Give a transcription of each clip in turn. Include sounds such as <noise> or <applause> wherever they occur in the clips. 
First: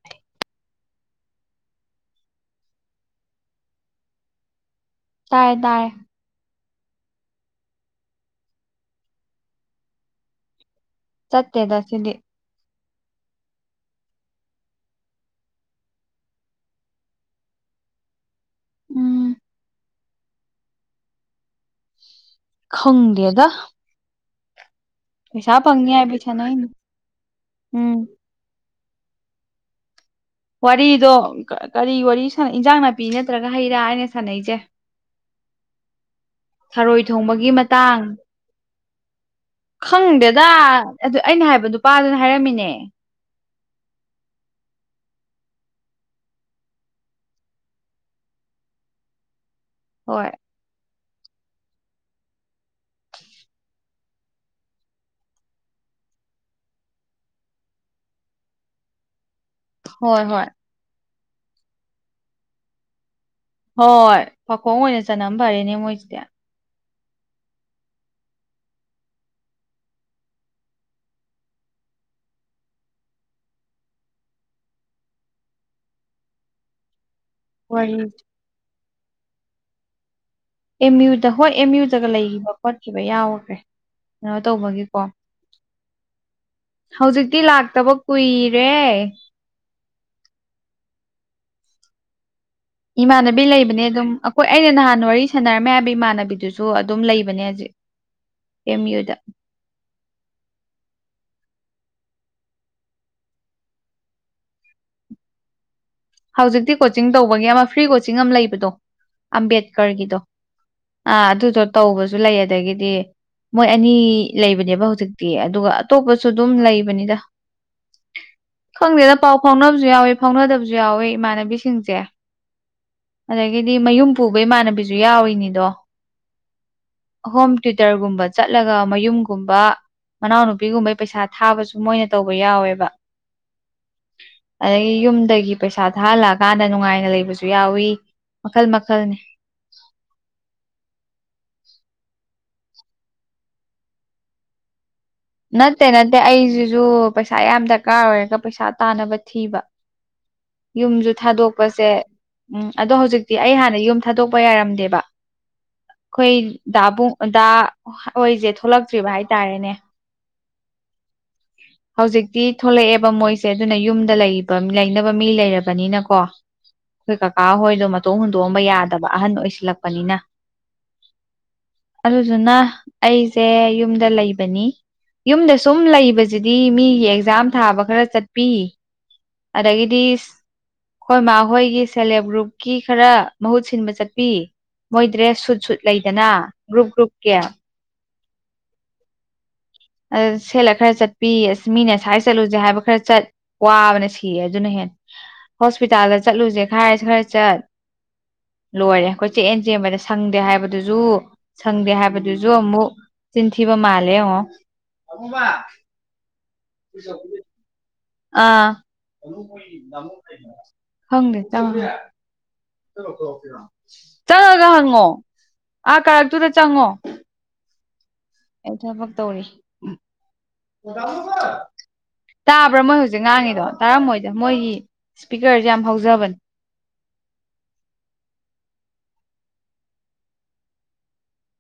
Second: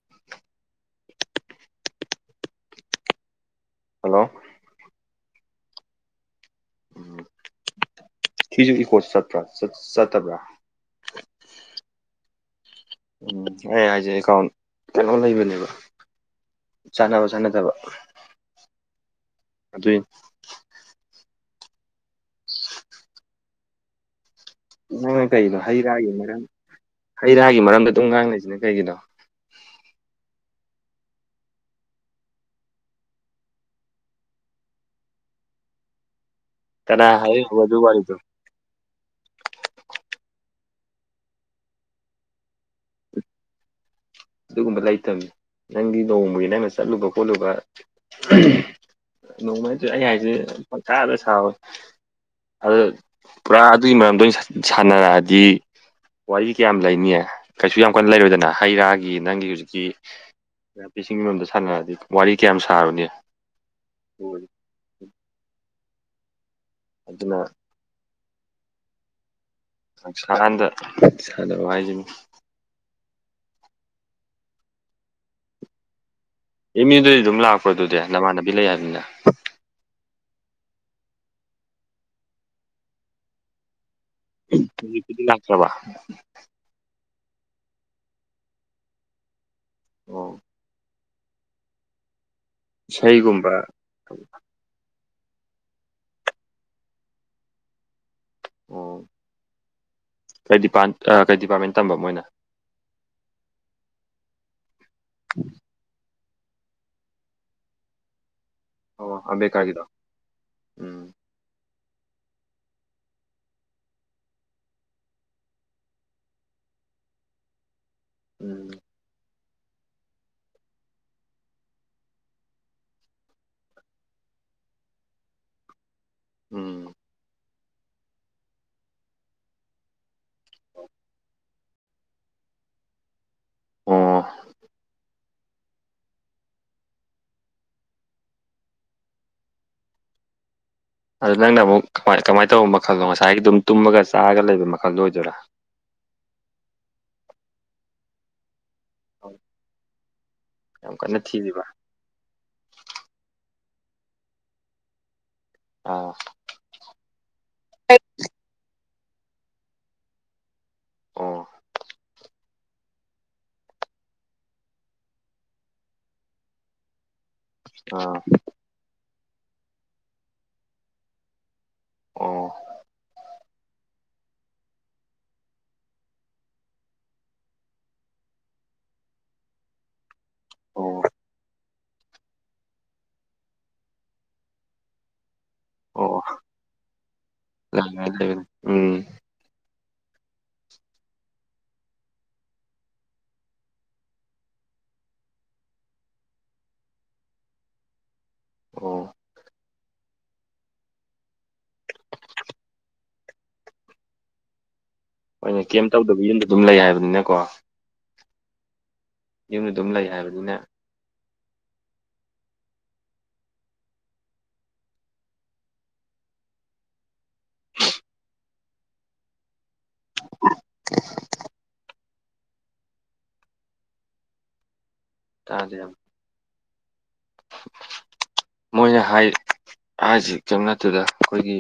ꯎꯃꯝ <unintelligible> hello ꯇꯥꯏꯌꯦ ꯇꯥꯏꯔꯦ ꯎꯝ ꯁꯤꯁꯨ ꯏꯀꯣ ꯆꯠꯄ꯭ꯔꯥ ꯆꯠꯇꯕ꯭ꯔꯥ ꯆꯠꯇꯦꯗ ꯁꯤꯗꯤ ꯎꯝ ꯑꯩ ꯍꯥꯏꯖꯦ ꯑꯦꯀꯥꯎꯟ ꯀꯩꯅꯣ ꯂꯩꯕꯅꯦꯕ ꯆꯥꯟꯅꯕ ꯆꯥꯟꯅꯗꯕ ꯎꯝ ꯑꯗꯨꯏꯅꯤ ꯈꯪꯗꯦꯗ ꯅꯪꯅ ꯄꯩꯁꯥ ꯀꯩꯩꯅꯣ ꯍꯩ ꯐꯪꯅꯤ ꯔꯥꯒꯤ ꯍꯥꯏꯕꯩ ꯃꯔꯝ ꯁꯥꯟꯅꯩꯅꯤ ꯍꯩ ꯔꯥꯒꯤ ꯃꯔꯝꯗ ꯎꯝ ꯑꯗꯨꯝ ꯉꯥꯡ ꯂꯩꯖꯤꯅ ꯀꯩꯒꯤꯅꯣ ꯋꯥꯔꯤꯗꯣ ꯀꯔꯤ ꯋꯥꯔꯤ ꯁꯥ ꯏꯟꯖꯥꯡ ꯅꯥꯄꯤ ꯅꯠꯇ꯭ꯔꯒ ꯍꯩ ꯔꯥ ꯍꯥꯏꯔꯦ ꯁꯥꯟꯅꯩꯖꯦ <inaudible> ꯊꯔꯣꯏ ꯊꯣꯡꯕꯒꯤ ꯍꯥꯏꯔꯛꯏꯅꯣ ꯑꯗꯨ ꯃꯇꯥꯡ ꯋꯥꯔꯤꯗꯣ ꯈꯪꯗꯦꯗ ꯑꯗꯨ ꯑꯩꯅ ꯍꯥꯏꯕ ꯅꯨꯄꯥꯗꯨꯅ ꯍꯥꯏꯔꯝꯃꯤꯅꯦ ꯑꯗꯨꯒꯨꯝꯕ ꯂꯩꯇꯝꯅꯦ ꯅꯪꯒꯤ ꯅꯣꯡꯃꯒꯤ ꯅꯪꯅ ꯆꯠꯂꯨꯕ ꯈꯣꯠꯂꯨꯕ ꯅꫭꯡꯃ ꯍꯥꯏꯖꯩ ꯑꯩ ꯍꯣꯏ ꯍꯥꯏꯖꯦ ꯄꯪꯁꯥꯗ ꯁꯥꯕ ꯑꯗꯨ ꯄꯨꯔꯥ ꯑꯗꯨꯒꯤ ꯃꯔꯝꯗ ꯑꯣꯏꯅ ꯁꯥꯟꯅꯔꯛꯑꯗꯤ ꯋꯥꯔꯤ ꯀꯌꯥꯝ ꯂꯩꯅꯤ ꯀꯩꯁꯨ ꯌꯥꯝ ꯀꯟꯅ ꯂꯩꯔꯣꯏꯗꯅ ꯍꯩ ꯔꯥ ꯑꯩꯒꯤ ꯅꯪꯒꯤ ꯍꯨꯖꯤꯛꯀꯤ ꯍꯣꯏ ꯍꯣꯏ ꯅꯥꯄꯤꯁꯤꯡ ꯃꯔꯝꯗ ꯁꯥꯟꯅꯔꯗꯤ ꯋꯥꯔꯤ ꯀꯌꯥꯝ ꯁꯥꯔꯨꯅꯤ ꯍꯣꯏ ꯄꯈꯣꯡ ꯑꯣꯏꯅ ꯆꯟꯅ ꯐꯔꯦꯅꯦ ꯃꯣꯏꯁꯤꯗꯤ ꯑꯗꯨꯅ ꯄꯪꯁꯥꯟꯗ ꯁꯥꯟꯅꯕ ꯍꯥꯏꯁꯤꯅꯤ ꯑꯦꯝꯌꯨꯗꯗꯤ ꯑꯗꯨꯝ ꯂꯥꯛꯄ꯭ꯔ ꯋꯥꯔꯤ ꯑꯗꯨꯗꯤ ꯅꯃꯥꯟꯅꯕꯤ ꯂꯩ ꯍꯥꯏꯕꯅꯤꯅ ꯑꯦꯝ ꯌꯨꯗ ꯍꯣꯏ ꯑꯦꯝ ꯌꯨꯗꯒ ꯂꯩꯒꯤꯕ ꯈꯣꯠꯈꯤꯕ ꯌꯥꯎꯈ꯭ꯔꯦ ꯀꯩꯅꯣ ꯇꯧꯕꯒꯤꯀꯣ ꯍꯧꯖꯤꯛꯄꯨꯗꯤ ꯂꯥꯛꯇ꯭ꯔꯕ ꯍꯧꯖꯤꯛꯇꯤ ꯂꯥꯛꯇꯕ ꯀꯨꯏꯔꯦ ꯑꯣ ꯏꯃꯥꯟꯅꯕꯤ ꯏꯁꯩꯒꯨꯝꯕ ꯂꯩꯕꯅꯦ ꯑꯗꯨꯝ ꯑꯩꯈꯣꯏ ꯑꯩꯅ ꯅꯍꯥꯟ ꯋꯥꯔꯤ ꯁꯥꯟꯅꯔꯝꯃꯦ ꯍꯥꯏꯕ ꯏꯃꯥꯟꯅꯕꯤꯗꯨꯁꯨ ꯑꯗꯨꯝ ꯂꯩꯕꯅꯦ ꯍꯧꯖꯤꯛ ꯑꯦꯦꯝ ꯑꯣ ꯌꯨꯗ ꯀꯩ ꯗꯤꯄꯥꯔ ꯀꯩ ꯗꯤꯄꯥꯔꯠꯃꯦꯟ ꯇꯝꯕ ꯃꯣꯏꯅ <unintelligible> ꯍꯧꯖꯤꯛꯇꯤ ꯀꯣꯆꯤꯡ ꯇꯧꯕꯒꯤ ꯑꯃ ꯐ꯭ꯔꯤ ꯀꯣꯆꯤꯡ ꯑꯃ ꯂꯩꯕꯗꯣ ꯑꯝꯕꯦꯗꯀꯔꯒꯤꯗꯣ ꯎꯝ ꯑꯥ ꯑꯗꯨꯗꯣ ꯇꯧꯕꯁꯨ ꯂꯩ ꯑꯗꯒꯤꯗꯤ ꯃꯣꯏ ꯑꯅꯤ ꯂꯩꯕꯅꯦꯕ ꯍꯨꯖꯤꯛꯇꯤ ꯑꯗꯨꯒ ꯑꯇꯣꯞꯄꯁꯨ ꯑꯗꯨꯝ ꯂꯩꯕꯅꯤꯗ ꯎꯝ ꯈꯪꯗꯦꯗ ꯄꯥꯎ ꯐꯥꯎꯅꯕꯁꯨ ꯌꯥꯎꯋꯤ ꯐꯥꯎꯅꯗꯕꯁꯨ ꯌꯥꯎꯋꯤ ꯏꯃꯥꯟꯅꯕꯤꯁꯤꯡꯁꯦ ꯑꯗꯒꯤꯗꯤ ꯃꯌꯨꯝ ꯄꯨꯕ ꯏꯃꯥꯟꯅꯕꯤꯁꯨ ꯌꯥꯎꯔꯤꯅꯤꯗꯣ ꯎꯝ ꯍꯣꯝꯇ꯭ꯌꯨꯇꯔꯒꯨꯝꯕ ꯆꯠꯂꯒ ꯃꯌꯨꯝꯒꯨꯝꯕ ꯃꯅꯥꯎꯅꯨꯄꯤꯒꯨꯝꯕꯩ ꯄꯩꯁꯥ ꯊꯥꯕꯁꯨ ꯃꯣꯏꯅ ꯇꯧꯕ ꯌꯥꯎꯋꯦꯕ ꯑꯣ ꯑꯗꯒꯤ ꯌꯨꯝꯗꯒꯤ ꯄꯩꯁꯥ ꯊꯥꯍꯜꯂꯛꯑꯀꯥꯟꯗ ꯅꯨꯡꯉꯥꯏꯅ ꯂꯩꯕꯁꯨ ꯌꯥꯎꯋꯤ ꯃꯈꯜ ꯃꯈꯜꯅꯦ ꯑꯗ ꯅꯪꯅ ꯑꯃꯨꯛ ꯀꯃꯥꯏ ꯀꯃꯥꯏꯅ ꯇꯧꯕ ꯃꯈꯜꯅꯣ ꯉꯁꯥꯏꯒꯤ ꯑꯗꯨꯝ ꯇꯨꯝꯃꯒ ꯆꯥꯔꯒ ꯂꯩꯕ ꯃꯈꯜꯗꯣ ꯑꯣꯏꯗꯣꯏꯔꯥ ꯅꯠꯇꯦ ꯅꯠꯇꯦ ꯑꯩꯁꯤꯁꯨ ꯄꯩꯁꯥ ꯌꯥꯝ ꯗꯔꯀꯥꯔ ꯑꯣꯏꯔꯒ ꯄꯩꯁꯥ ꯇꯥꯅꯕ ꯊꯤꯕ ꯌꯥꯝ ꯌꯨꯝꯁꯨ ꯀꯟꯅ ꯊꯤꯔꯤꯕ ꯊꯥꯗꯣꯛꯄꯁꯦ ꯎꯝ ꯑꯗꯣ ꯍꯧꯖꯤꯛꯇꯤ ꯑꯩ ꯍꯥꯟꯅ ꯌꯨꯝ ꯊꯥꯗꯣꯛꯄ ꯌꯥꯔꯝꯗꯦꯕ ꯑꯥ ꯈꯣꯏ ꯗꯥꯕꯨꯡ ꯗꯥ ꯍꯣꯏꯁꯦ ꯊꯣꯛꯂꯛꯇ꯭ꯔꯤꯕ ꯍꯥꯏꯇꯥꯔꯦꯅꯦ ꯑꯣ ꯍꯧꯖꯤꯛꯇꯤ ꯊꯣꯛꯂꯛꯑꯦꯕ ꯃꯣꯏꯁꯦ ꯑꯗꯨꯅ ꯌꯨꯝꯗ ꯂꯩ ꯂꯩꯅꯕ ꯃꯤ ꯂꯩꯔꯕꯅꯤꯅꯀꯣ ꯈꯣꯏ ꯀꯥꯀꯥ ꯍꯣꯏꯗꯣ ꯃꯇꯣꯝ ꯑꯥ ꯍꯨꯟꯗꯣꯛ ꯌꯥꯗꯕ ꯑꯍꯟ ꯑꯣꯏꯁꯜꯂꯛꯄꯅꯤꯅ ꯑꯣ ꯑꯗꯨꯗꯨꯅ ꯑꯩ ꯁꯦ ꯌꯨꯝꯗ ꯂꯩꯕꯅꯤ ꯌꯨꯝꯗ ꯁꯨꯝ ꯂꯩꯕ ꯑꯗꯨꯖꯤꯗꯤ ꯃꯤꯒꯤ ꯑꯦꯛꯖꯥꯝ ꯊꯥꯕ ꯈꯔ ꯆꯠꯄꯤ ꯑꯗꯒꯤꯗꯤ ꯑꯣ ꯑꯩꯈꯣꯏ ꯃꯥ ꯍꯣꯏꯒꯤ ꯁꯦꯂꯦꯞ ꯒ꯭ꯔꯨꯞꯀꯤ ꯈꯔ ꯃꯍꯨꯠ ꯁꯤꯟꯕ ꯆꯠꯄꯤ ꯃꯣꯏ ꯗ꯭ꯔꯦꯁ ꯁꯨꯠ ꯁꯨꯠ ꯑꯣ ꯂꯩꯗꯅ ꯒ꯭ꯔꯨꯞ ꯒ꯭ꯔꯨꯞꯀꯤ <unintelligible> ꯎꯝ ꯑ ꯁꯦꯠꯂ ꯈꯔ ꯆꯠꯄꯤ ꯑꯁ ꯃꯤꯅꯁꯥꯏ ꯆꯠꯂꯨꯁꯦ ꯍꯥꯏꯕ ꯈꯔ ꯆꯠ ꯋꯥꯕꯅ ꯁꯤꯌꯦ ꯑꯗꯨꯅ ꯍꯦ ꯍꯣꯁꯄꯤꯇꯥꯜꯗ ꯆꯠꯂꯨꯁꯦ ꯈꯥꯏꯔ ꯈꯔ ꯆꯠ ꯂꯣꯏꯔꯦ ꯑꯣ ꯑꯩꯈꯣꯏ ꯆꯦꯛꯑꯦꯟ ꯆꯦꯟꯕꯗ ꯁꯪꯗꯦ ꯍꯥꯏꯕꯗꯨꯁꯨ ꯁꯪꯗꯦ ꯍꯥꯏꯕꯗꯨꯁꯨ ꯑꯃꯨꯛ ꯆꯤꯤꯟꯊꯕ ꯃꯥꯂꯦ ꯑꯣ ꯍꯣꯏ ꯑꯣꯏꯅ ꯀꯦꯝ ꯇꯧꯗꯕ ꯌꯨꯝꯗ ꯑꯗꯨꯝ ꯂꯩ ꯍꯥꯏꯕꯅꯤꯅꯀꯣ ꯑ ꯌꯨꯝꯗ ꯑꯗꯨꯝ ꯂꯩ ꯍꯥꯏꯕꯅꯤꯅ ꯍꯪꯦ ꯆꯝ ꯆꯪꯉꯒ ꯍꯪꯉꯣ ꯑꯥ ꯀꯥꯔꯛꯇꯨꯗ ꯆꯪꯉꯣ ꯑꯩ ꯊꯕꯛ ꯇꯧꯔꯤ ꯇꯥꯕ꯭ꯔꯥ ꯃꯣꯏ ꯍꯧꯖꯤꯛ ꯉꯥꯡꯉꯤꯗꯣ ꯇꯥꯔꯝꯃꯣꯏꯗ ꯃꯣꯏꯒꯤ ꯏꯁꯄꯤꯀꯔꯁꯦ ꯇꯥꯗꯦ ꯌꯥꯝ ꯍꯧꯖꯕꯅꯦ ꯃꯣꯏꯅ ꯍꯥꯏ ꯍꯥꯏꯁꯤ ꯆꯪ ꯅꯠꯇꯨꯗ ꯑꯩꯈꯣꯏꯒꯤ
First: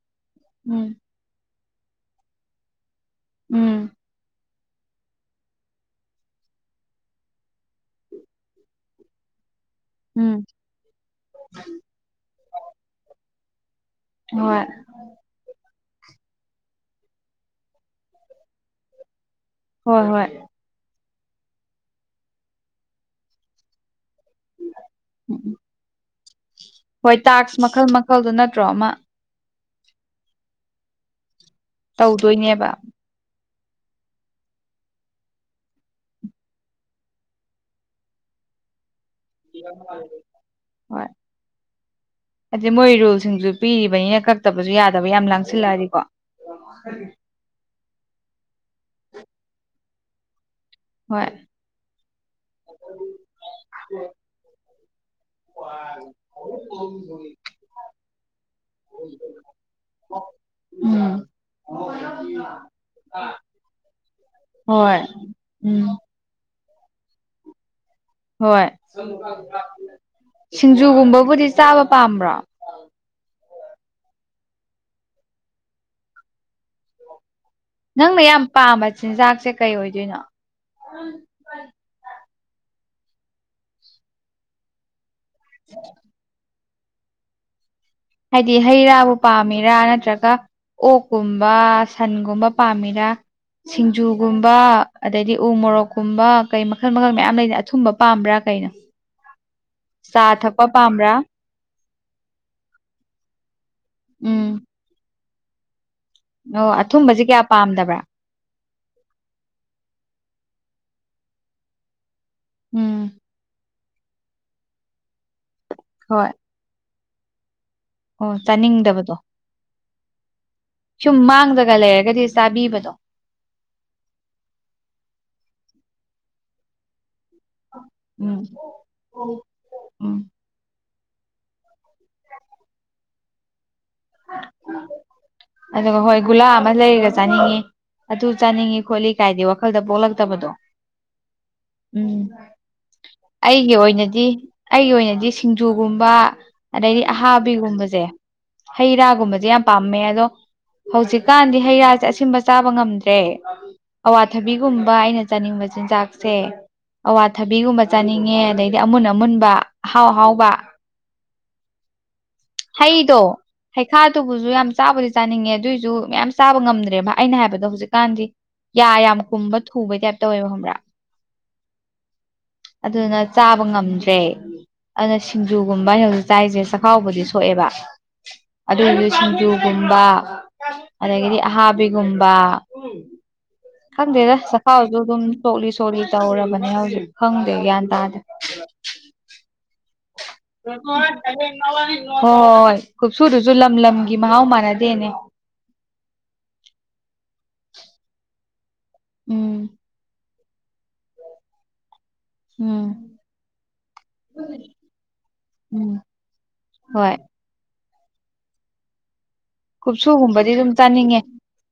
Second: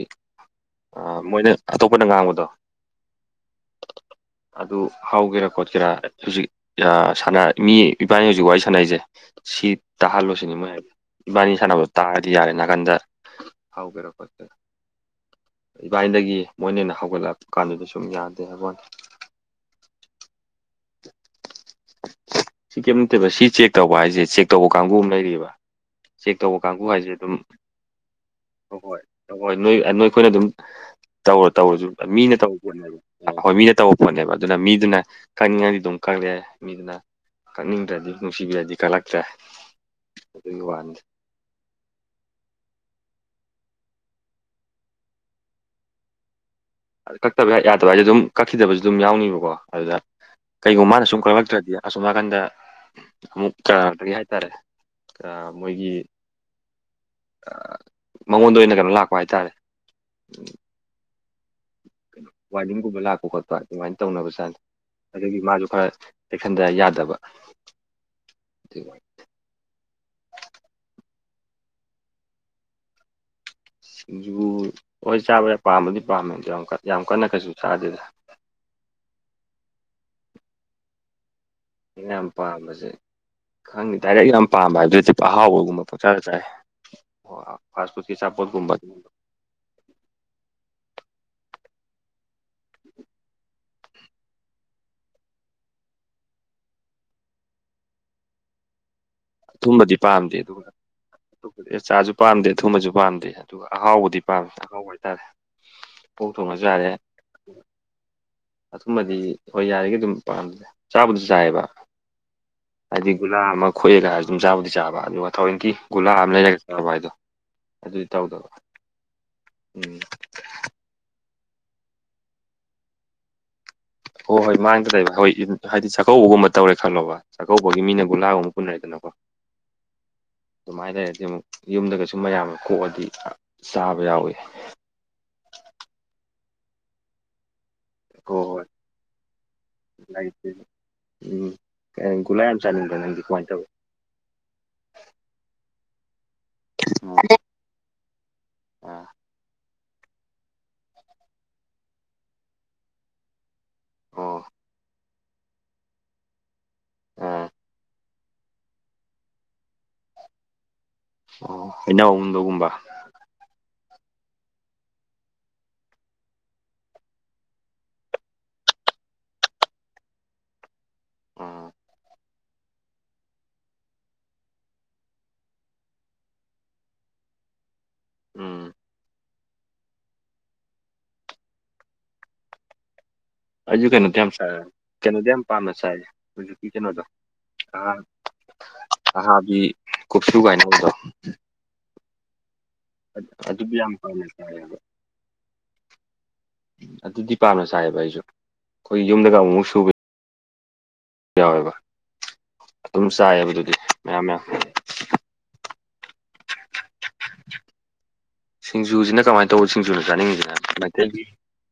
ꯎꯝ ꯃꯣꯏꯅ ꯑꯇꯣꯞꯄꯅ ꯉꯥꯡꯕꯗꯣ ꯎꯝ ꯑꯗꯨ ꯍꯧꯒꯦꯔꯥ ꯈꯣꯠꯀꯦꯔꯥ ꯍꯧꯖꯤꯛꯥꯟ ꯃꯤ ꯏꯕꯥꯅꯤ ꯍꯧꯖꯤꯛ ꯋꯥꯔꯤ ꯁꯥꯟꯅꯔꯤꯁꯦ ꯁꯤ ꯎꯝ ꯇꯥꯍꯜꯂꯨꯁꯤꯅꯤ ꯃꯣꯏ ꯏꯕꯥꯅꯤ ꯁꯥꯟꯅꯕꯗꯣ ꯇꯥꯔꯗꯤ ꯌꯥꯔꯦ ꯅꯥꯀꯟꯗ ꯍꯧꯒꯦꯔ ꯍꯣꯏ ꯏꯕꯥꯏꯗꯒꯤ ꯃꯣꯏꯅꯅ ꯍꯧꯒꯠꯂꯛꯄ ꯀꯥꯟꯗꯨꯗꯁꯨ ꯁꯨꯝ ꯌꯥꯗꯦ ꯍꯥꯏꯕꯣꯟꯅꯦ ꯍꯣꯏ ꯍꯣꯏ ꯁꯤ ꯀꯔꯤꯝ ꯅꯠꯇꯦꯕ ꯁꯤ ꯆꯦꯛ ꯇꯧꯕ ꯍꯥꯏꯁꯦ ꯆꯦꯛ ꯇꯧꯕ ꯀꯥꯡꯕꯨ ꯑꯃ ꯂꯩꯔꯤꯕ ꯆꯦꯛ ꯇꯧꯕ ꯀꯥꯡ ꯍꯣꯏ ꯇꯥꯛꯁ ꯃꯈꯜ ꯃꯈꯜꯗ ꯅꯠꯇ꯭ꯔꯣ ꯑꯃ ꯍ ꯍꯣꯏ ꯅꯣꯏ ꯅꯣꯏꯈꯣꯏꯅ ꯑꯗꯨꯝ ꯇꯧꯔ ꯇꯧꯔꯁꯨ ꯃꯤꯅ ꯇꯧꯔ ꯇꯧꯗꯣꯏꯅꯦꯕ ꯄꯣꯠꯅꯦꯕ ꯑ ꯍꯣꯏ ꯃꯤꯅ ꯇꯧꯕ ꯄꯣꯠꯅꯦꯕ ꯑꯗꯨꯅ ꯃꯤꯗꯨꯅ ꯀꯛꯅꯤꯡꯉꯗꯤ ꯑꯗꯨꯝ ꯀꯛꯂꯛꯑꯦ ꯃꯤꯗꯨꯅ ꯀꯛꯅꯤꯡꯗ꯭ꯔꯗꯤ ꯅꯨꯡꯁꯤꯕꯤꯔꯗꯤ ꯀꯛꯂꯛꯇ꯭ꯔꯦ ꯑꯗꯨꯒꯤ <unintelligible> ꯍꯣꯏ <unintelligible> ꯑꯗꯤ ꯃꯣꯏ ꯔꯨꯜꯁꯤꯡꯁꯨ ꯄꯤꯔꯤꯕꯅꯤꯅ ꯀꯛꯇꯕꯁꯨ ꯌꯥꯗꯕ ꯌꯥꯝ ꯂꯥꯡꯁꯤꯜꯂꯛꯑꯗꯤꯀꯣ ꯀꯛꯇꯕ ꯌꯥꯗꯕ ꯍꯥꯏꯁꯦ ꯑꯗꯨꯝ ꯀꯛꯈꯤꯗꯕꯁꯨ ꯑꯗꯨꯝ ꯌꯥꯎꯅꯤꯕꯀꯣ ꯑꯗꯨꯗ ꯀꯩꯒꯨꯝꯕ ꯃꯥꯅ ꯁꯨꯝ ꯍꯣꯏ ꯀꯛꯂꯛꯇ꯭ꯔꯗꯤ ꯑꯁꯨꯝ ꯅꯥꯀꯟꯗ ꯑꯃꯨꯛ ꯇ <unintelligible> ꯗꯒꯤ ꯍꯥꯏꯇꯥꯔꯦ ꯑ ꯃꯣꯏꯒꯤ ꯃꯉꯣꯟꯗ ꯑꯣꯏꯅ ꯀꯩꯅꯣ ꯂꯥꯛꯄ ꯍꯥꯏꯇꯥꯔꯦ ꯎꯝ ꯀꯩꯅꯣ ꯋꯥꯔꯅꯤꯡꯒꯨꯝꯕ ꯂꯥꯛꯄ ꯈꯣꯠꯄ ꯑꯗꯨꯃꯥꯏꯅ ꯇꯧꯅꯕ ꯖꯥꯠꯅꯤ ꯍꯣꯏ ꯑꯗꯨꯒꯤ ꯃꯥꯁꯨ ꯈꯔ ꯎꯝ ꯆꯦꯛꯁꯟꯗ ꯌꯥꯗꯕ ꯍꯣꯏ ꯑꯗꯨꯒꯤ ꯁꯤꯡꯖꯨꯒꯨꯝꯕꯕꯨꯗꯤ ꯆꯥꯕ ꯄꯥꯝꯕ꯭ꯔꯣ ꯁꯤꯡꯖꯨ ꯍꯣꯏ ꯆꯥꯕ ꯄꯥꯝꯕꯗꯤ ꯄꯥꯝꯃꯦ ꯌꯥꯝ ꯌꯥꯝ ꯀꯟꯅ ꯀꯩꯁꯨ ꯆꯥꯗꯦꯗ ꯅꯪꯅ ꯌꯥꯝ ꯄꯥꯝꯕ ꯆꯤꯟꯖꯥꯛꯁꯦ ꯀꯩ ꯑꯣꯏꯗꯣꯏꯅꯣ ꯑꯩꯅ ꯌꯥꯝ ꯄꯥꯝꯕꯁꯦ ꯈꯪꯉꯤ ꯗꯥꯏꯔꯦꯛ ꯌꯥꯝ ꯄꯥꯝꯕ ꯍꯥꯏꯕꯗꯨ ꯑꯍꯥꯎꯕꯒꯨꯝꯕ ꯄꯪ ꯆꯥꯗ ꯆꯥꯏ <unintelligible> ꯐꯥꯁꯐꯨꯗ ꯍꯥꯏꯗꯤ ꯍꯩ ꯔꯥꯕꯨ ꯄꯥꯝꯃꯤꯔꯥ ꯅꯠꯇ꯭ꯔꯒ ꯑꯣꯛꯀꯨꯝꯕ ꯁꯟꯒꯨꯝꯕ ꯄꯥꯝꯃꯤꯔꯥ ꯁꯤꯡꯖꯨꯒꯨꯝꯕ ꯑꯗꯩꯗꯤ ꯎꯃꯣꯔꯣꯛ ꯀꯨꯝꯕ ꯀꯩ ꯃꯈꯜ ꯃꯈꯜ ꯃꯌꯥꯝ ꯂꯩꯅ ꯑꯊꯨꯝꯕ ꯄꯥꯝꯕ꯭ꯔꯥ ꯀꯩꯅꯣ ꯑꯊꯨꯝꯕꯗꯤ ꯆꯥ ꯄꯥꯝꯗꯦ ꯊꯛꯄ ꯑꯗꯨꯒ ꯄꯥꯝꯕ꯭ꯔꯥ ꯆꯥꯁꯨ ꯄꯥꯝꯗꯦ ꯑꯊꯨꯝꯕꯁꯨ ꯄꯥꯝꯗꯦ ꯑꯗꯨꯒ ꯑꯍꯥꯎꯕꯗꯤ ꯎꯝ ꯄꯥꯝꯃꯦ ꯑꯍꯥꯎꯕ ꯍꯥꯏꯇꯥꯔꯦ ꯄꯣꯛ ꯊꯣꯡꯉꯁꯨ ꯑꯣ ꯌꯥꯔꯦ ꯑꯊꯨꯝꯕꯁꯦ ꯀꯌꯥ ꯄꯥꯝꯗꯕ꯭ꯔꯥ ꯑꯊꯨꯝꯕꯗꯤ ꯍꯣꯏ ꯌꯥꯔꯤꯒꯩ ꯑꯗꯨꯝ ꯄꯥꯝꯗꯦ ꯆꯥꯕꯨꯗꯤ ꯆꯥꯏꯌꯦꯕ ꯎꯝ ꯍꯥꯏꯗꯤ ꯒꯨꯂꯥ ꯑꯃ ꯈꯣꯑꯒ ꯍꯥꯏꯔꯁꯨ ꯑꯗꯨꯝ ꯆꯥꯕꯨꯗꯤ ꯆꯥꯕ ꯑꯗꯨ ꯋꯥꯠ ꯊꯧꯑꯣꯏꯀꯤ ꯒꯨꯂꯥ ꯍꯣꯏ ꯑꯃ ꯂꯩꯔꯒ ꯆꯥꯕ ꯍꯥꯏꯗꯣ ꯑꯗꯨꯗꯤ ꯇꯧꯗꯕ ꯅꯤꯡꯗꯕꯗꯣ ꯎꯝ ꯁꯨꯝ ꯃꯥꯡꯗꯒ ꯂꯩꯔꯒꯗꯤ ꯆꯥꯕꯤꯕꯗꯣ ꯍꯣꯏ ꯍꯣꯏ ꯃꯥꯡꯗ ꯂꯩꯕ ꯍꯣꯏ ꯍꯥꯏꯗꯤ ꯆꯥꯛꯀꯧꯕꯒꯨꯝꯕ ꯇꯧꯔꯦ ꯈꯜꯂꯣꯕ ꯆꯥꯛꯀꯧꯕꯒꯤ ꯃꯤꯅ ꯎꯝ ꯒꯨꯂꯥꯒꯨꯝꯕ ꯄꯨꯟꯅꯩꯗꯅꯀꯣ ꯎꯝ ꯑꯗꯨꯃꯥꯏꯅ ꯂꯩꯔꯗꯤ ꯑꯃꯨꯛ ꯌꯨꯝꯗꯒꯁꯨ ꯃꯌꯥꯝꯅ ꯀꯣꯛꯑꯗꯤ ꯆꯥꯕ ꯌꯥꯎꯏꯤ ꯑꯗꯨꯒ ꯍꯣꯏ ꯒꯨꯂꯥ ꯑꯃ ꯂꯩꯔꯒ ꯆꯥꯅꯤꯡꯉꯤ ꯑꯗꯨ ꯍꯣꯏ ꯆꯥꯅꯤꯡꯉꯤ ꯈꯣꯠꯂꯤ ꯀꯥꯏꯗ ꯋꯥꯈꯜꯗ ꯄꯣꯛꯂꯛꯇꯕꯗꯣ ꯂꯩꯇꯦ ꯎꯝ ꯒꯨꯂꯥ ꯌꯥꯝ ꯆꯥꯅꯤꯡꯕ꯭ꯔꯥ ꯅꯪꯗꯤ ꯀꯃꯥꯏꯅ ꯇꯧꯋꯤ ꯑꯩꯒꯤ ꯑꯣꯏꯅꯗꯤ ꯑꯩꯒꯤ ꯑꯣꯏꯅꯗꯤ ꯁꯤꯡꯖꯨꯒꯨꯝꯕ ꯑꯗꯩꯗꯤ ꯑꯍꯥꯕꯤꯒꯨꯝꯕꯁꯦ ꯍꯩ ꯑꯥ ꯔꯥꯒꯨꯝꯕꯁꯦ ꯌꯥꯝ ꯄꯥꯝꯃꯦ ꯑꯗꯣ ꯍꯧꯖꯤꯛꯀꯥꯟꯗꯤ ꯍꯩ ꯔꯥꯁꯦ ꯑꯁꯤꯟꯕ ꯆꯥꯕ ꯉꯝꯗ꯭ꯔꯦ ꯑꯣ ꯑꯋꯥꯊꯕꯤꯒꯨꯝꯕ ꯑꯩꯅ ꯆꯥꯅꯤꯡꯕ ꯆꯤꯟꯖꯥꯛꯁꯦ ꯑꯥ ꯑꯋꯥꯊꯕꯤꯒꯨꯝꯕ ꯆꯥꯅꯤꯡꯉꯦ ꯑꯗꯩꯗꯤ ꯑꯃꯨꯟ ꯑꯃꯨꯟꯕ ꯑꯍꯥꯎ ꯑꯍꯥꯎꯕ ꯑꯣ ꯍꯩꯅꯎꯨꯝꯗꯒꯨꯝꯕ ꯍꯩꯗꯣ ꯍꯩꯈꯥꯗꯨꯕꯨꯁꯨ ꯌꯥꯝ ꯆꯥꯕꯗꯤ ꯆꯥꯅꯤꯡꯉꯦ ꯑꯗꯨꯑꯣꯏꯁꯨ ꯃꯌꯥꯝ ꯆꯥꯕ ꯉꯝꯗ꯭ꯔꯦꯕ ꯑꯩꯅ ꯍꯥꯏꯕꯗꯣ ꯍꯧꯖꯤꯛꯀꯥꯟꯗꯤ ꯌꯥ ꯌꯥꯝ ꯀꯨꯝꯕ ꯊꯨꯕꯒꯤ ꯇꯥꯏꯞꯇ ꯇꯧꯏꯋꯦꯕ ꯈꯪꯕ꯭ꯔꯥ ꯎꯝ ꯑꯗꯨꯅ ꯆꯥꯕ ꯉꯝꯗ꯭ꯔꯦ ꯑꯗꯨꯅ ꯁꯤꯡꯖꯨꯒꯨꯝꯕ ꯑꯩꯅ ꯍꯧꯖꯤꯛ ꯆꯥꯏꯁꯦ ꯆꯈꯥꯎꯕꯨꯗꯤ ꯁꯣꯛꯑꯦꯕ ꯎꯝ ꯎꯝ ꯑꯗꯨ ꯑꯣꯏꯁꯨ ꯁꯤꯡꯖꯨ ꯕ ꯑꯗꯒꯤꯗꯤ ꯑꯍꯥꯕꯤꯒꯨꯝꯕ ꯑꯩꯁꯨ ꯀꯩꯅꯣꯗꯤ ꯌꯥꯝ ꯈꯪꯗꯦꯗ ꯆꯥꯏ ꯆꯈꯥꯎꯁꯨ ꯑꯗꯨꯝ ꯀꯩꯅꯣꯗꯤ ꯌꯥꯝ ꯁꯣꯛꯂꯤ ꯄꯥꯝꯅ ꯆꯥꯏ ꯁꯣꯛꯂꯤ ꯇꯧꯔꯕꯅꯦ ꯍꯧꯖꯤꯛꯀꯤ ꯀꯩꯅꯣꯗꯣ ꯍꯧꯖꯤꯛ ꯈꯪꯗꯦ ꯒ꯭ꯌꯥꯟ ꯇꯥꯗꯦ ꯑꯍꯥꯕꯤ ꯀꯨꯞꯁꯨ ꯀꯥꯏꯅ <unintelligible> ꯍꯥꯏꯕꯗꯣ ꯍꯣꯏ ꯀꯨꯞꯁꯨꯗꯨꯁꯨ ꯂꯝ ꯑꯗꯨꯗꯤ ꯌꯥꯝ ꯂꯝꯒꯤ ꯄꯥꯝꯅ ꯃꯍꯥꯎ ꯆꯥꯏꯌꯦꯕ ꯃꯥꯟꯅꯗꯦꯅꯦ ꯑꯗꯨꯗꯤ ꯄꯥꯝꯅ ꯆꯥꯏꯕ ꯑꯩꯁꯨ ꯑꯩꯈꯣꯏ ꯌꯨꯝꯗꯒ ꯎꯝ ꯑꯃꯨꯃꯨꯛ ꯁꯨꯕ ꯌꯥꯎꯋꯦꯕ ꯎꯝ ꯑꯗꯨꯝ ꯆꯥꯏꯌꯦꯕ ꯑꯗꯨꯗꯤ ꯃꯌꯥꯝ ꯃꯌꯥꯝ ꯎꯝ ꯍꯣꯏ ꯁꯤꯡꯖꯨꯁꯤꯅ ꯀꯃꯥꯏꯅ ꯇꯧꯕ ꯁꯤꯡꯖꯨꯅ ꯀꯨꯞꯁꯨꯒꯨꯝꯕꯗꯤ ꯆꯥꯅꯤꯡꯉꯤꯁꯤꯅ ꯑꯗꯨꯝ ꯆꯥꯅꯤꯡꯉꯦ ꯃꯊꯦꯜꯒꯤ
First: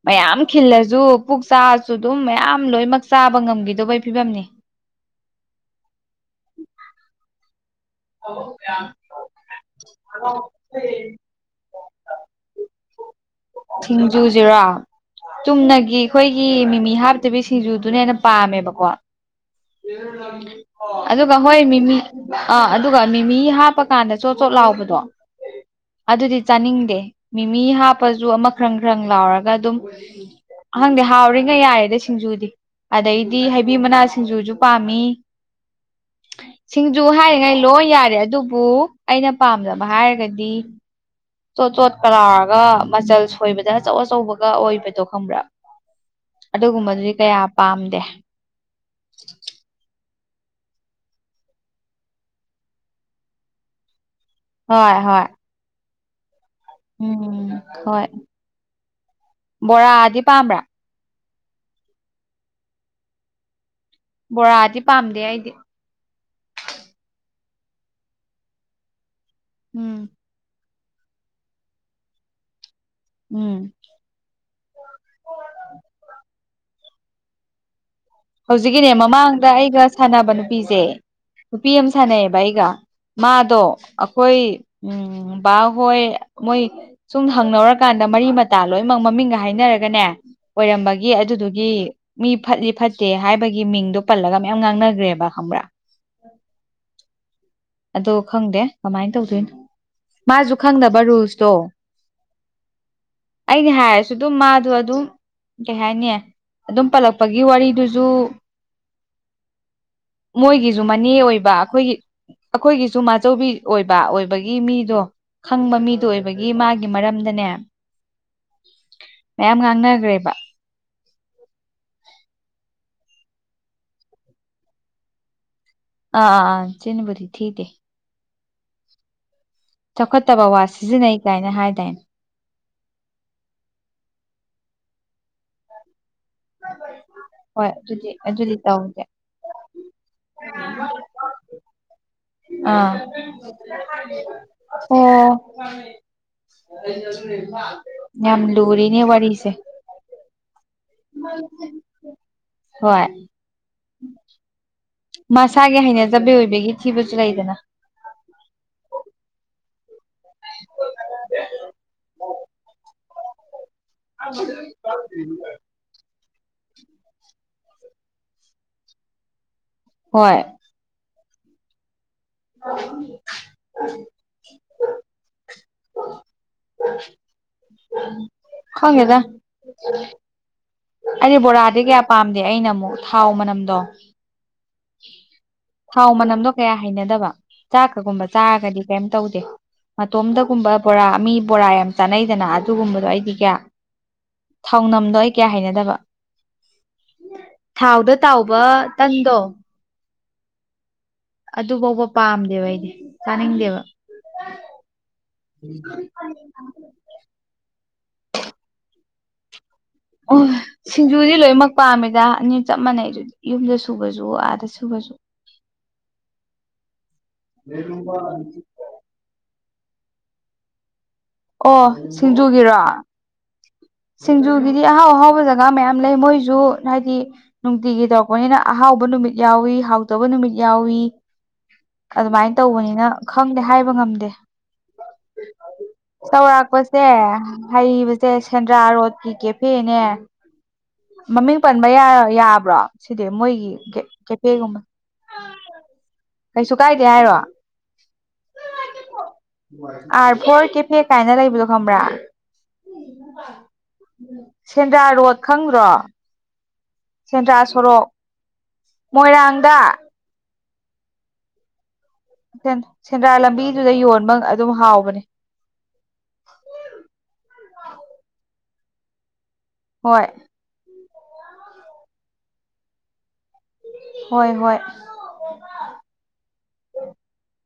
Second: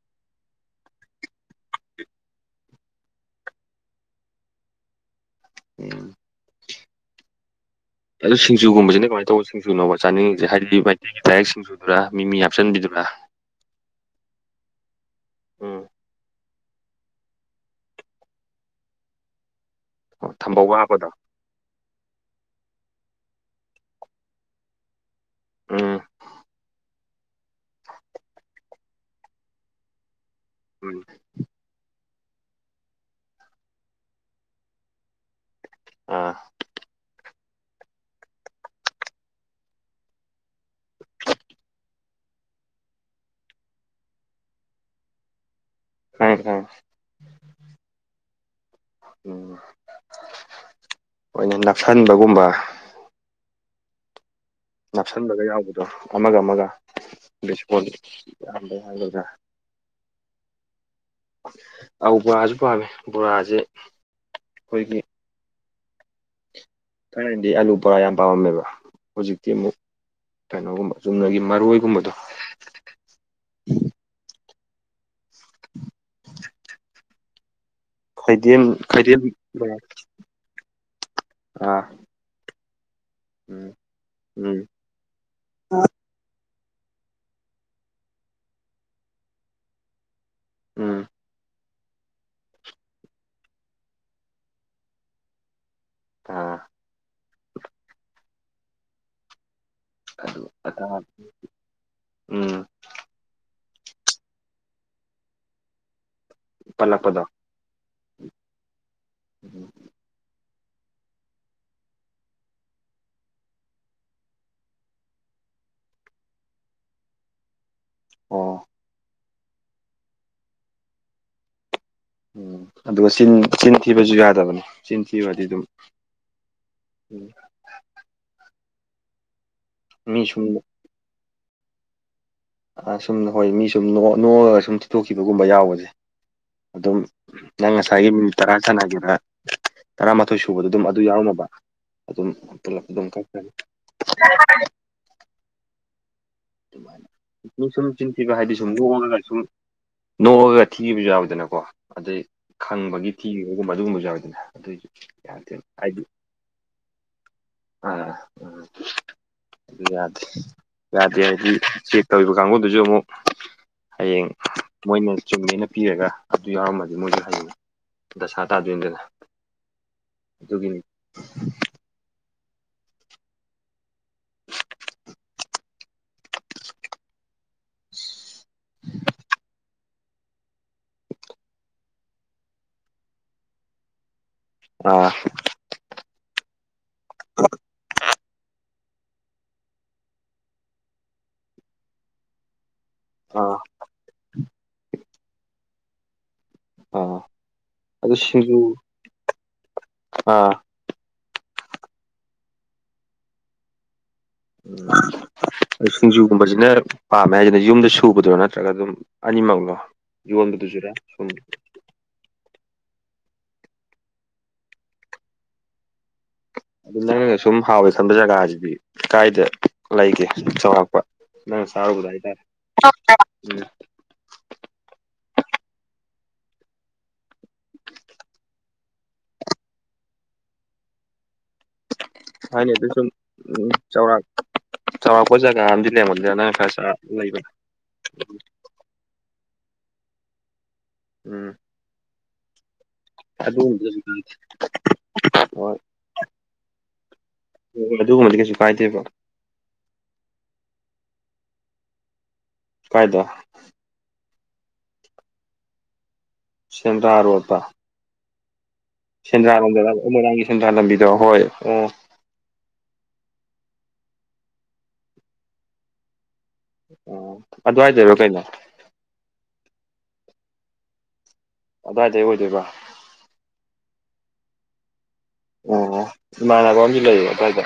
ꯃꯌꯥꯝ ꯈꯤꯜꯂꯁꯨ ꯄꯨꯛ ꯆꯥꯛꯑꯁꯨ ꯑꯗꯨꯝ ꯃꯌꯥꯝ ꯂꯣꯏꯃꯛ ꯆꯥꯕ ꯉꯝꯈꯤꯗꯧꯕꯩ ꯐꯤꯕꯝꯅꯤ ꯎꯝ ꯑꯗꯨ ꯁꯤꯡꯖꯨꯒꯨꯝꯕꯁꯤꯅ ꯀꯃꯥꯏꯅ ꯇꯧꯕ ꯁꯤꯡꯖꯨꯅꯣꯕ ꯆꯥꯅꯤꯡꯉꯤꯁꯦ ꯍꯥꯏꯗꯤ ꯃꯩꯇꯩꯒꯤ ꯗꯥꯏꯔ‌ꯦꯛ ꯁꯤꯡꯖꯨꯗꯨꯔꯥ ꯃꯤꯃꯤ ꯍꯥꯞꯆꯟꯕꯤꯗꯨꯔꯥ ꯁꯤꯡꯖꯨꯁꯤꯔ‌ꯣ ꯎꯝ ꯆꯨꯝꯅꯒꯤ ꯑꯩꯈꯣꯏ ꯒꯤ ꯃꯤꯃꯤ ꯍꯥꯞꯇꯕꯤ ꯁꯤꯡꯖꯨꯗꯨꯅ ꯍꯦꯟꯅ ꯄꯥꯝꯃꯦꯕꯀꯣ ꯑꯗꯨ ꯊꯝꯕꯧꯒ ꯍꯥꯞꯄꯗꯣ ꯑꯗꯨꯒ ꯍꯣꯏ ꯃꯤꯃꯤ ꯑꯥ ꯑꯗꯨꯒ ꯃꯤꯃꯤ ꯍꯥꯞꯄꯀꯥꯟꯗ ꯆꯣꯠ ꯆꯣꯠ ꯂꯥꯎꯕꯗꯣ ꯎꯝ ꯑꯗꯨꯗꯤ ꯆꯥꯅꯤꯡꯗꯦ ꯃꯤꯃꯤ ꯍꯥꯞꯄꯁꯨ ꯑꯃ ꯈ꯭ꯔꯪ ꯈ꯭ꯔꯪ ꯂꯥꯎꯔꯒ ꯑꯗꯨꯝ ꯎꯝ ꯈꯪꯗ‌ꯦ ꯍꯥꯎꯔꯤꯉꯩ ꯌꯥꯏꯌ‌ꯦꯗ ꯁꯤꯡꯖꯨꯗꯤ ꯑꯗꯩꯗꯤ ꯍꯩꯕꯤ ꯃꯅꯥ ꯁꯤꯡꯖꯨꯁꯨ ꯄꯥꯝꯃꯤ ꯑꯥ ꯁꯤꯡꯖꯨ ꯍꯥꯏꯔꯤꯉꯩ ꯂꯣꯏ ꯌꯥꯔꯦ ꯑꯗꯨꯕꯨ ꯑꯩꯅ ꯄꯥꯝꯗꯕ ꯍꯥꯏꯔꯒꯗꯤ ꯆꯣꯠ ꯆꯣꯠ ꯀ ꯂꯥꯎꯔꯒ ꯃꯆꯜ ꯁꯣꯏꯕꯗ ꯑꯆꯧ ꯑꯆꯧꯕꯒ ꯑꯣꯏꯕꯗꯣ ꯈꯪꯕ꯭ꯔꯥ ꯈꯪꯉꯦ ꯈꯪꯉꯦ ꯑꯗꯨꯒꯨꯝꯕꯗꯨꯗꯤ ꯀꯌꯥ ꯄꯥꯝꯗꯦ ꯎꯝ ꯍ‌ꯣꯏꯅ‌ꯦ ꯅꯞꯁꯟꯕꯒꯨꯝꯕ ꯍꯣꯏ ꯍꯣꯏ ꯅꯥꯞꯁꯟꯕꯒ ꯌꯥꯎꯕꯗꯣ ꯑꯃꯒ ꯑꯃꯒ ꯎꯝ ꯕꯦꯁꯣꯟ ꯍꯣꯏ ꯌꯥꯝꯕꯩ ꯍꯥꯏꯒꯗ꯭ꯔꯥ ꯕꯣꯔꯥꯗꯤ ꯄꯥꯝꯕ꯭ꯔꯥ ꯑ ꯕꯣꯔꯥꯖꯨ ꯄꯥꯝꯃꯦ ꯕꯣꯔꯥꯖꯤ ꯕꯣꯔꯥꯗꯤ ꯄꯥꯝꯗꯦ ꯑꯩꯗꯤ ꯊꯥꯏꯅꯗꯤ ꯑꯥꯂꯨ ꯕꯣꯔꯥ ꯌꯥꯝ ꯄꯥꯝꯃꯝꯃꯦꯕ ꯍꯧꯖꯤꯛꯇꯤ ꯑꯃꯨꯛ ꯎꯝ ꯀꯩꯅꯣꯒꯨꯝꯕ ꯆꯨꯝꯅꯒꯤ ꯃꯔꯣꯏꯒꯨꯝꯕꯗꯣ ꯎꯝ <unintelligible> ꯈꯩꯗꯦꯝ ꯍꯧꯖꯤꯛꯀꯤꯅꯦ ꯈꯩꯗꯦꯝ ꯃꯃꯥꯡꯗ ꯕꯣꯔꯥ ꯑꯩꯒ ꯁꯥꯟꯅꯕ ꯅꯨꯄꯤꯖ‌ꯦꯅꯨꯄꯤ ꯑꯥ ꯑꯝ ꯁꯥꯟꯅꯩꯌꯦꯕ ꯑꯩꯒ ꯃꯥꯗꯣ ꯎꯝ ꯑꯩꯈꯣꯏ ꯎꯝ ꯎꯝ ꯕꯥꯍꯣꯏ ꯃꯣꯏ ꯁꯨꯝ ꯍꯪꯅꯧꯔꯀꯥꯟꯗ ꯃꯔꯤ ꯃꯇꯥ ꯂꯣꯏꯃꯛ ꯃꯃꯤꯡꯒ ꯍꯥꯏꯅꯔꯒꯅꯦ ꯎꯝ ꯑꯣꯏꯔꯝꯕꯒꯤ ꯑꯗꯨꯗꯨꯒꯤ ꯃꯤ ꯐꯠꯂꯤ ꯐꯠ ꯇꯦ ꯍꯥꯏꯕꯒꯤ ꯃꯤꯡꯗꯣ ꯄꯜꯂꯒ ꯃꯌꯥꯝ ꯉꯥꯡꯅꯒ꯭ꯔꯦꯕ ꯈꯪꯕ꯭ꯔꯥ ꯑꯥ ꯑꯗꯣ ꯈꯪꯗꯦ ꯀꯃꯥꯏꯟ ꯇꯧꯗꯣꯏꯅꯣ ꯃꯥꯁꯨ ꯑꯇꯥ ꯈꯪꯗꯕ ꯔꯨꯜꯁꯇꯣ ꯎꯝ ꯑꯩꯅ ꯍꯥꯏꯔꯁꯨ ꯑꯗꯨꯝ ꯃꯥꯗꯣ ꯑꯗꯨꯝ ꯀꯩ ꯍꯥꯏꯅꯤ ꯑꯗꯨꯝ ꯄꯜꯂꯛꯄꯗꯣ ꯄꯜꯂꯛꯄꯒꯤ ꯋꯥꯔꯤꯗꯨꯖꯨ ꯎꯝ <unintelligible> ꯃꯣꯏꯒꯤꯁꯨ ꯃꯅꯦ ꯑꯣꯏꯕ ꯑꯩꯈꯣꯏꯒꯤ ꯑꯩꯈꯣꯏꯒꯤꯁꯨ ꯃꯥꯆꯧꯕꯤ ꯑꯣꯏꯕ ꯑꯣꯏꯕꯒꯤ ꯃꯤꯗꯣ ꯈꯪꯕ ꯃꯤꯗꯣ ꯑꯣꯏꯕꯒꯤ ꯃꯥꯒꯤ ꯃꯔꯝꯗꯅꯦ ꯑꯣ ꯃꯌꯥꯝ ꯉꯥꯡꯅꯈ꯭ꯔꯦꯕ ꯎꯝ ꯑꯗꯨꯒ ꯆꯤꯟ ꯆꯤꯟ ꯊꯤꯕꯁꯨ ꯌꯥꯗꯕꯅꯤ ꯆꯤꯟ ꯊꯤꯌꯨꯔꯗꯤ ꯑꯗꯨꯝ ꯑꯥꯑꯥ ꯆꯤꯟꯕꯨꯗꯤ ꯊꯤꯗꯦ ꯃꯤ ꯆꯥꯎꯈꯠꯇꯕ ꯋꯥ ꯁꯨꯝ ꯁꯤꯖꯤꯟꯅꯩ ꯀꯥꯏꯅ ꯍꯥꯏꯗꯥꯏꯅꯦ ꯁꯨꯝ ꯍꯣꯏ ꯃꯤ ꯁꯨꯝ ꯅ‌ꯣꯛ ꯅꯣꯛꯑꯒ ꯁꯨꯝ ꯊꯤꯗ‌ꯣꯛꯈꯤꯕꯒꯨꯝꯕ ꯌꯥꯎꯕꯁꯦ ꯑꯗꯨꯝ ꯍꯣꯏ ꯅꯪ ꯑꯗꯨꯗꯤ ꯉꯁꯥꯏꯒꯤ ꯃꯤꯅꯤꯠ ꯇꯔꯥ ꯑꯗꯨꯗꯤ ꯇꯧꯗꯦ ꯁꯥꯟꯅꯒꯦꯔ ꯇꯔꯥꯃꯥꯊꯣꯏ ꯁꯨꯕꯗ ꯑꯗꯨꯝ ꯑꯗꯨ ꯌꯥꯎꯔꯝꯃꯕ ꯑꯗꯨꯝ ꯄꯨꯂꯞ ꯑꯥ ꯑꯗꯨꯝ ꯀꯛꯈ꯭ꯔꯅꯤ ꯑꯣ ꯑꯗꯨꯃꯥꯏꯅ ꯑꯗꯨꯝ ꯁꯨꯝ ꯆꯤꯟꯊꯤꯕ ꯌꯥꯝ ꯍꯥꯏꯗꯤ ꯁꯨꯝ ꯂꯨꯔꯤꯅꯦ ꯅꯣꯛꯑꯒ ꯁꯨꯝ ꯋꯥꯔꯤꯁꯦ ꯅꯣꯛꯑꯒ ꯊꯤꯕꯁꯨ ꯌꯥꯎꯗꯅꯀꯣ ꯑꯗꯩ ꯍꯣꯏ ꯈꯪꯕꯒꯤ ꯊꯤꯌ ꯑꯗꯨꯒꯨꯝꯕꯁꯨ ꯌꯥꯎꯏꯗꯅ ꯑꯗꯨꯏꯖꯨ ꯃꯁꯥꯒꯤ ꯍꯩꯅꯖꯕꯤ ꯑꯣꯏꯕꯤꯒꯤ ꯊꯤꯕꯁꯨ ꯂꯩꯗꯅ ꯑ ꯌꯥꯦ ꯌꯥꯗꯤ ꯍꯥꯏ ꯆꯦꯛ ꯇꯧꯔꯤꯕ ꯀꯥꯡꯕꯨꯗꯨꯁꯨ ꯑꯃꯨꯛ ꯍꯌꯦꯡ ꯃꯣꯏꯅ ꯆꯨꯝꯃꯦꯅ ꯄꯤꯔꯒ ꯑꯗꯨ ꯌꯥꯎꯔꯝꯃꯗꯤ ꯃꯣꯏꯁꯨ ꯍꯌꯦꯅꯤ ꯗꯁꯥ ꯇꯥꯗꯣꯏꯅꯗꯅ ꯍꯣꯏ ꯒꯤꯅꯤ ꯎ ꯎ ꯁ ꯍꯉꯦꯗ ꯑꯩꯗꯤ ꯕꯣꯔꯥꯗꯤ ꯀꯌꯥ ꯄꯥꯝꯗꯦ ꯑꯩꯅ ꯑꯃꯨꯛ ꯊꯥꯎ ꯃꯅꯝꯗꯣ ꯑ ꯊꯥꯎ ꯃꯅꯝꯗꯣ ꯀꯌꯥ ꯍꯩꯅꯗꯕ ꯆꯥꯛꯀꯒꯨꯝꯕ ꯆꯥꯔꯒꯗꯤ ꯀꯩꯝ ꯇꯧꯗꯦ ꯃꯇꯣꯝꯗꯒꯨꯝꯕ ꯕꯣꯔꯥ ꯃꯤ ꯕꯣꯔꯥ ꯌꯥꯝ ꯆꯥꯅꯩꯗꯅ ꯑꯗꯨꯒꯨꯝꯕꯗꯣ ꯑꯩꯗꯤ ꯀꯌꯥ ꯑꯥ ꯊꯥꯎꯅꯝꯗꯣ ꯑꯩ ꯀꯌꯥ ꯍꯥꯏꯅꯗꯕ ꯑꯥ ꯊꯥꯎꯗ ꯑꯗꯨ ꯁꯤꯡꯖꯨ ꯇꯥꯎꯕ ꯇꯟꯗꯣ ꯑꯥ ꯑꯗꯨ ꯐꯥꯎꯕ ꯄꯥꯝꯗꯦꯕ ꯑꯩꯗꯤ ꯆꯥꯅꯤꯡꯗꯦꯕ ꯁꯤꯡꯖꯨꯒꯨꯝꯕꯖꯤꯅ ꯄꯥꯝꯃꯦ ꯍꯥꯏꯁꯤꯅ ꯌꯨꯝꯗ ꯁꯨꯕꯗ꯭ꯔꯣ ꯅꯠꯇ꯭ꯔꯒ ꯑꯗꯨꯝ ꯑꯅꯤꯃꯛꯂꯣ ꯑꯣ ꯌꯣꯟꯕꯗꯨꯁꯨꯔꯥ ꯁꯨꯝ ꯁꯤꯡꯖꯨꯗꯤ ꯂꯣꯏꯃꯛ ꯄꯥꯝꯃꯤꯗ ꯑꯅꯤ ꯆꯞ ꯃꯥꯟꯅꯩ ꯑꯗꯨꯗꯤ ꯌꯨꯝꯗ ꯁꯨꯕꯁꯨ ꯑꯥꯗ ꯁꯨꯕꯁꯨ ꯑꯗꯨ ꯅꯪꯅꯒ ꯁꯨꯝ ꯍꯥꯎꯋꯦ ꯈꯟꯕ ꯖꯒꯥꯁꯤꯗꯤ ꯀꯥꯏꯗ ꯂꯩꯒꯦ ꯆꯥꯎꯔꯥꯛꯄ ꯅ ꯁꯔꯨ ꯑꯣ ꯀ ꯇꯔ ꯁꯤꯡꯖꯨꯒꯤꯔꯣ ꯁꯤꯡꯖꯨꯒꯤꯗꯤ ꯑꯍꯥꯎ ꯑꯍꯥꯎꯕ ꯖꯒꯥ ꯃꯌꯥꯝ ꯂꯩ ꯃꯣꯏꯁꯨ ꯍꯥꯏꯗꯤ ꯅꯨꯡꯇꯤꯒꯤ ꯇꯧꯔꯛꯄꯅꯤꯅ ꯑꯍꯥꯎꯕ ꯅꯨꯃꯤꯠ ꯌꯥꯎꯏ ꯍꯥꯎꯗꯕ ꯅꯨꯃꯤꯠ ꯌꯥꯎꯏ ꯑꯗꯨꯃꯥꯏꯅ ꯍꯥꯏꯅꯤ ꯑꯗꯨ ꯇꯧꯕꯅꯤꯅ ꯁꯨꯝ ꯈꯪꯗꯦ ꯎꯝ ꯍꯥꯏꯕ ꯆꯥꯎꯔꯥꯛ ꯉꯝꯗꯦ ꯆꯥꯎꯔꯥꯛꯄ ꯖꯒꯥ ꯑꯃꯗꯤ ꯂꯩꯔꯝꯒꯅꯤꯗ ꯅꯪ ꯈꯔ ꯆꯥ ꯆꯥꯎꯧꯔꯥꯛꯄꯁꯦ ꯂꯩꯕꯗꯣ ꯍꯩꯕꯁꯦ ꯁꯦꯟꯗ꯭ꯔꯥ ꯔꯣꯗꯀꯤ ꯀꯦꯐꯦꯅꯦ ꯎꯝ ꯃꯃꯤꯡ ꯄꯟꯕ ꯌꯥꯕ꯭ꯔꯣ ꯁꯤꯗꯤ ꯃꯣꯏꯒꯤ ꯑꯗꯨꯒꯨꯝꯕꯗꯤ ꯀꯩꯁꯨ ꯀꯥꯏꯗꯦ ꯀꯦꯄꯦꯒꯨꯝꯕ ꯍꯣꯏ ꯀꯩꯁꯨ ꯀꯥꯏꯗꯦ ꯍꯥꯏꯔꯣ ꯍꯣꯏ ꯑꯗꯨꯒꯨꯝꯕꯗꯤ ꯀꯩꯁꯨ ꯀꯥꯏꯗꯦꯕ ꯑꯥꯔ ꯐꯣꯔ ꯀꯦꯐꯦ ꯀꯥꯏꯅ ꯂꯩꯕꯗꯣ ꯈꯪꯕ꯭ꯔꯥ ꯀꯥꯏꯗ ꯁꯦꯟꯗ꯭ꯔꯥ ꯔꯣꯗ ꯈꯪꯗ꯭ꯔꯣ ꯁꯦꯟꯗ꯭ꯔꯥ ꯁꯦꯟꯗ꯭ꯔꯥꯔꯣꯇꯥ ꯁꯣꯔꯣꯛ ꯁꯦꯟꯗ꯭ꯔꯥ ꯃꯣꯏꯔꯥꯡꯗ ꯂꯝꯗ ꯃꯣꯏꯔꯥꯡꯒꯤ ꯁꯦꯟꯗ꯭ꯔꯥ ꯂꯝꯕꯤꯗꯣ ꯍꯣꯏ ꯑꯣ ꯁꯦꯟꯗ꯭ꯔꯥ ꯂꯝꯕꯤꯗꯨꯗ ꯌꯣꯟꯕ ꯑꯗꯨꯝ ꯍꯥꯎꯕꯅꯦ ꯑ ꯑꯗꯨꯋꯥꯏꯗꯔꯣ ꯀꯩꯅꯣ ꯍꯣꯏ ꯑꯗꯨꯋꯥꯏꯗꯩ ꯑꯣꯏꯗꯣꯏꯕ ꯍꯣꯏ ꯍꯣꯏ ꯑꯣ ꯏꯃꯥꯟꯅꯕ ꯑꯝꯖꯨ ꯂꯩ ꯑꯗꯨꯋꯥꯏꯗ